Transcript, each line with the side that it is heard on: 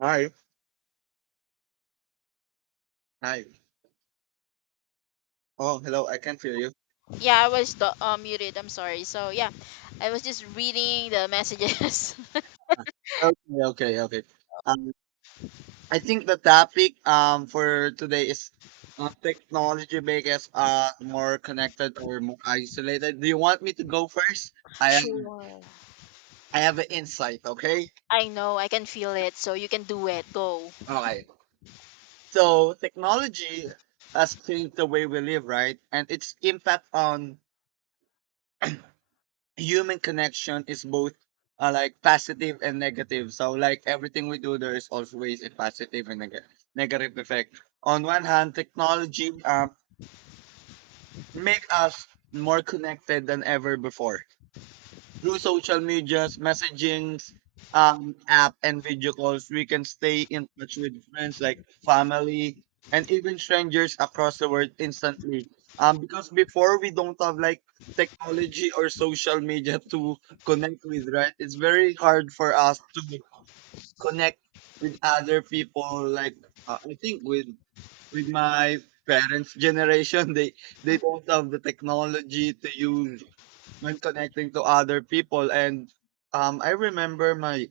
right: Hi. Hi. Oh, hello. I can feel you.
left: Yeah, I was the muted. I'm sorry. So yeah, I was just reading the messages.
right: Okay. Okay. Okay. Um, I think the topic for today is technology make us more connected or more isolated. Do you want me to go first? I am.
left: Sure.
right: I have an insight. Okay.
left: I know I can feel it. So you can do it. Go.
right: Okay. So technology has changed the way we live, right? And its impact on human connection is both like positive and negative. So like everything we do, there is always a positive and negative effect. On one hand, technology make us more connected than ever before. Through social medias, messaging, app, and video calls, we can stay in touch with friends like family and even strangers across the world instantly. Because before we don't have like technology or social media to connect with, right? It's very hard for us to connect with other people. Like I think with my parents' generation, they
left: Mhm.
right: don't have the technology to use. I'm connecting to other people, and I remember my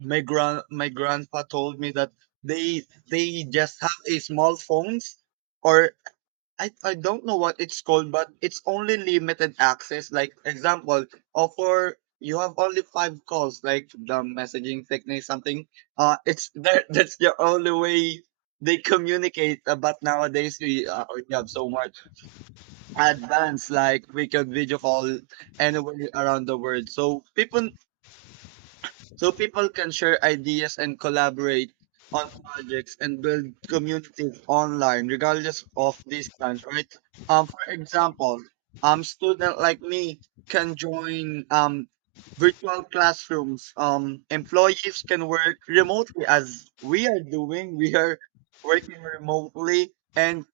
right: my grand my grandpa told me that they they just have a small phones, or I don't know what it's called, but it's only limited access, like example offer you have only five calls, like the messaging technique something, it's that's the only way they communicate. But nowadays we have so much advanced, like we can video call anywhere around the world. So people can share ideas and collaborate on projects and build communities online regardless of distance, right? For
left: Yes.
right: example, student like me can join virtual classrooms. Employees can work remotely, as we are doing. We are working remotely, and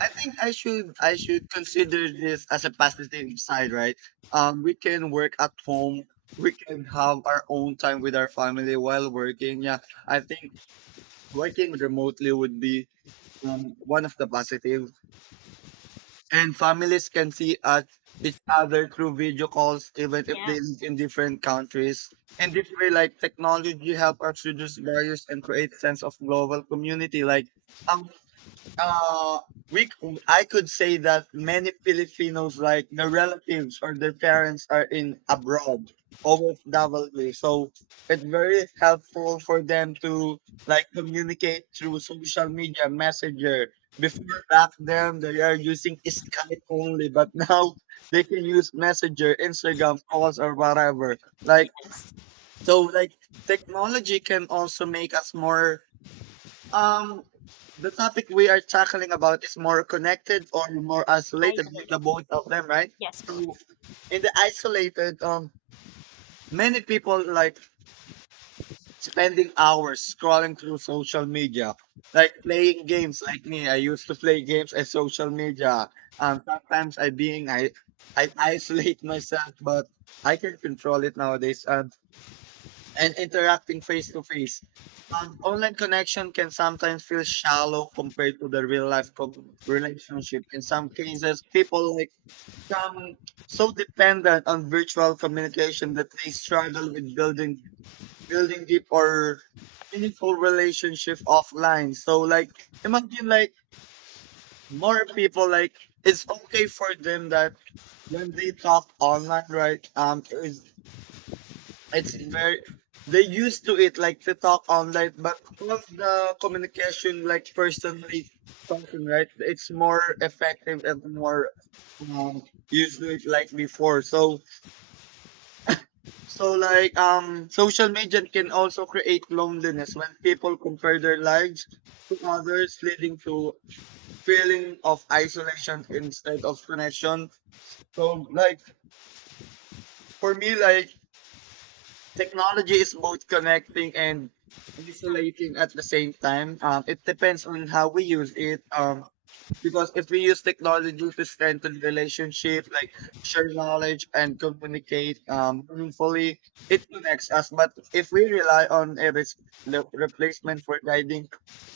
right: I think I should consider this as a positive side, right? We can work at home. We can have our own time with our family while working. Yeah, I think working remotely would be one of the positive. And families can see us each other through video calls, even if
left: Yeah.
right: they live in different countries. And this way, like, technology help us reduce barriers and create sense of global community. Like, um, uh, we I could say that many Filipinos, like their relatives or their parents, are in abroad, OFW. So it's very helpful for them to like communicate through social media, messenger. Before back then, they are using Skype only, but now they can use Messenger, Instagram calls, or whatever. Like,
left: Yes.
right: so, like, technology can also make us more, um, the topic we are tackling about is more connected or more isolated, the
left: Isolated.
right: both of them, right?
left: Yes, both.
right: So in the isolated, many people like spending hours scrolling through social media, like playing games. Like me, I used to play games at social media. Sometimes I being I isolate myself, but I can control it nowadays. And interacting face to face. Online connection can sometimes feel shallow compared to the real life relationship. In some cases, people like become so dependent on virtual communication that they struggle with building deep or meaningful relationship offline. So like imagine like more people like it's okay for them that when they talk online, right? It's very, they used to it like to talk online, but because the communication like personally talking, right? It's more effective and more um used to it like before. So so like social media can also create loneliness when people compare their lives to others, leading to feeling of isolation instead of connection. So like for me, like, technology is both connecting and isolating at the same time. It depends on how we use it. Because if we use technology to strengthen relationship, like share knowledge and communicate meaningfully, it connects us. But if we rely on a replacement for guiding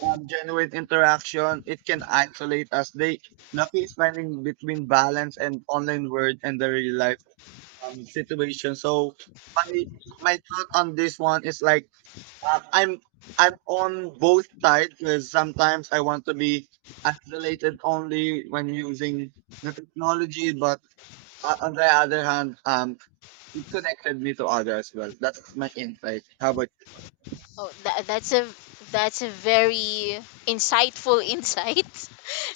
right: genuine interaction, it can isolate us. They lucky is finding between balance and online world and the real life, situation. So my my thought on this one is like uh, I'm I'm on both sides, because sometimes I want to be isolated only when using the technology, but on the other hand, it connected me to others as well. That's my insight. How about,
left: Oh, that's a that's a very insightful insight.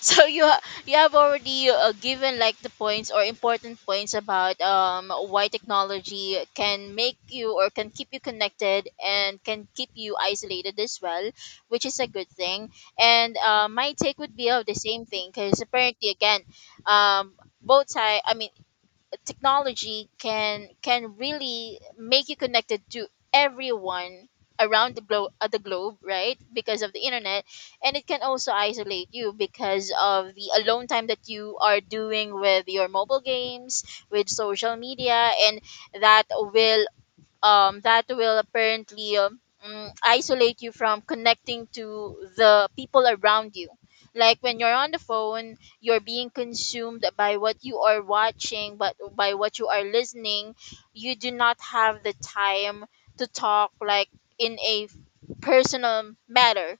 left: so you ha- you have already given like the points or important points about why technology can make you or can keep you connected and can keep you isolated as well, which is a good thing. And my take would be of the same thing because apparently again, um both side. I mean, technology can really make you connected to everyone around the globe, the globe, right, because of the internet. And it can also isolate you because of the alone time that you are doing with your mobile games, with social media, and that will that will apparently isolate you from connecting to the people around you. Like when you're on the phone, you're being consumed by what you are watching, but by what you are listening, you do not have the time to talk like in a personal matter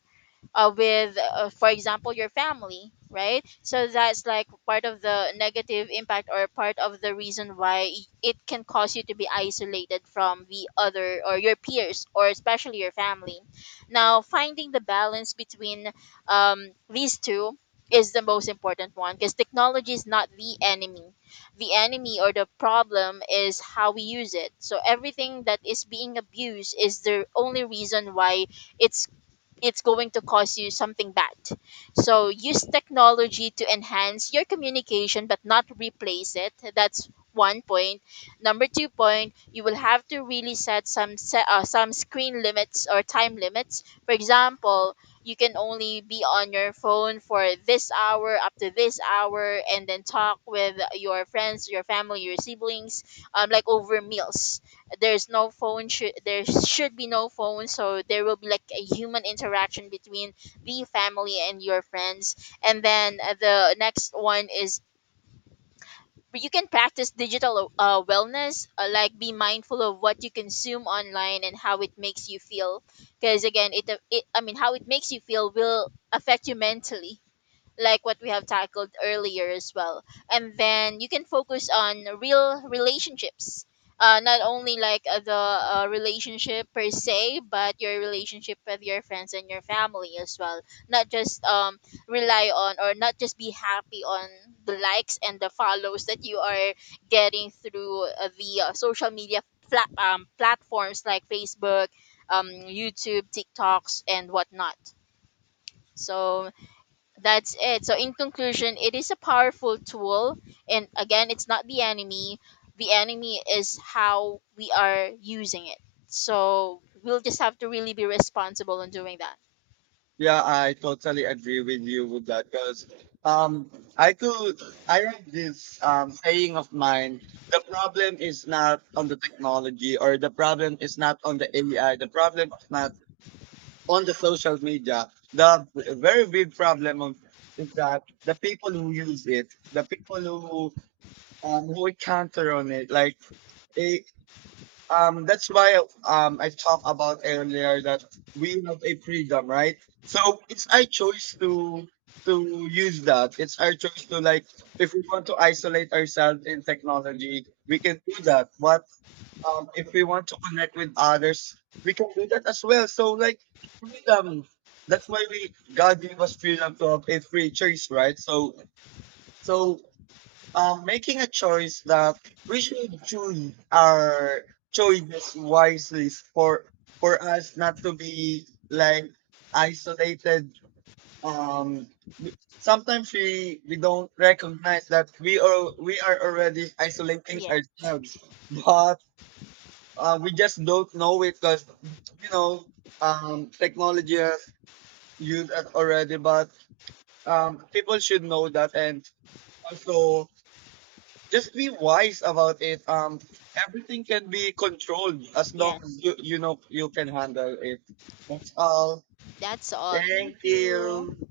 left: with, for example, your family, right? So that's like part of the negative impact or part of the reason why it can cause you to be isolated from the other or your peers or especially your family. Now, finding the balance between these two is the most important one, because technology is not the enemy. The enemy or the problem is how we use it. So everything that is being abused is the only reason why it's it's going to cause you something bad. So use technology to enhance your communication but not replace it. That's one point. Number two point, you will have to really set, some screen limits or time limits. For example, you can only be on your phone for this hour up to this hour, and then talk with your friends, your family, your siblings like over meals. There's no phone should there should be no phone, so there will be like a human interaction between the family and your friends. And then the next one is, you can practice digital wellness, like be mindful of what you consume online and how it makes you feel, because again it, I mean, how it makes you feel will affect you mentally, like what we have tackled earlier as well. And then you can focus on real relationships. Not only like the relationship per se, but your relationship with your friends and your family as well. Not just rely on, or not just be happy on the likes and the follows that you are getting through the social media flat platforms like Facebook, YouTube, TikToks, and whatnot. So that's it. So in conclusion, it is a powerful tool, and again, it's not the enemy. The enemy is how we are using it. So we'll just have to really be responsible in doing that.
right: yeah, I totally agree with you with that, because um I could I read this saying of mine, the problem is not on the technology, or the problem is not on the AI, the problem is not on the social media. The very big problem of is that the people who use it, the people who encounter on it, like, eh, that's why I talked about earlier that we have a freedom, right? So it's our choice to use that. It's our choice to like if we want to isolate ourselves in technology, we can do that. But if we want to connect with others, we can do that as well. So like freedom. That's why we God gave us freedom to have a free choice, right? So so making a choice that we should choose our choices wisely for us not to be like isolated. Um, sometimes we don't recognize that we are already isolating
left: Yes,
right: ourselves, but we just don't know it because you know technology has used us already. But people should know that and also just be wise about it. Everything can be controlled as long
left: yes.
right: as you can handle it. That's all.
left: That's all. Thank
right: Thank you.
left: you.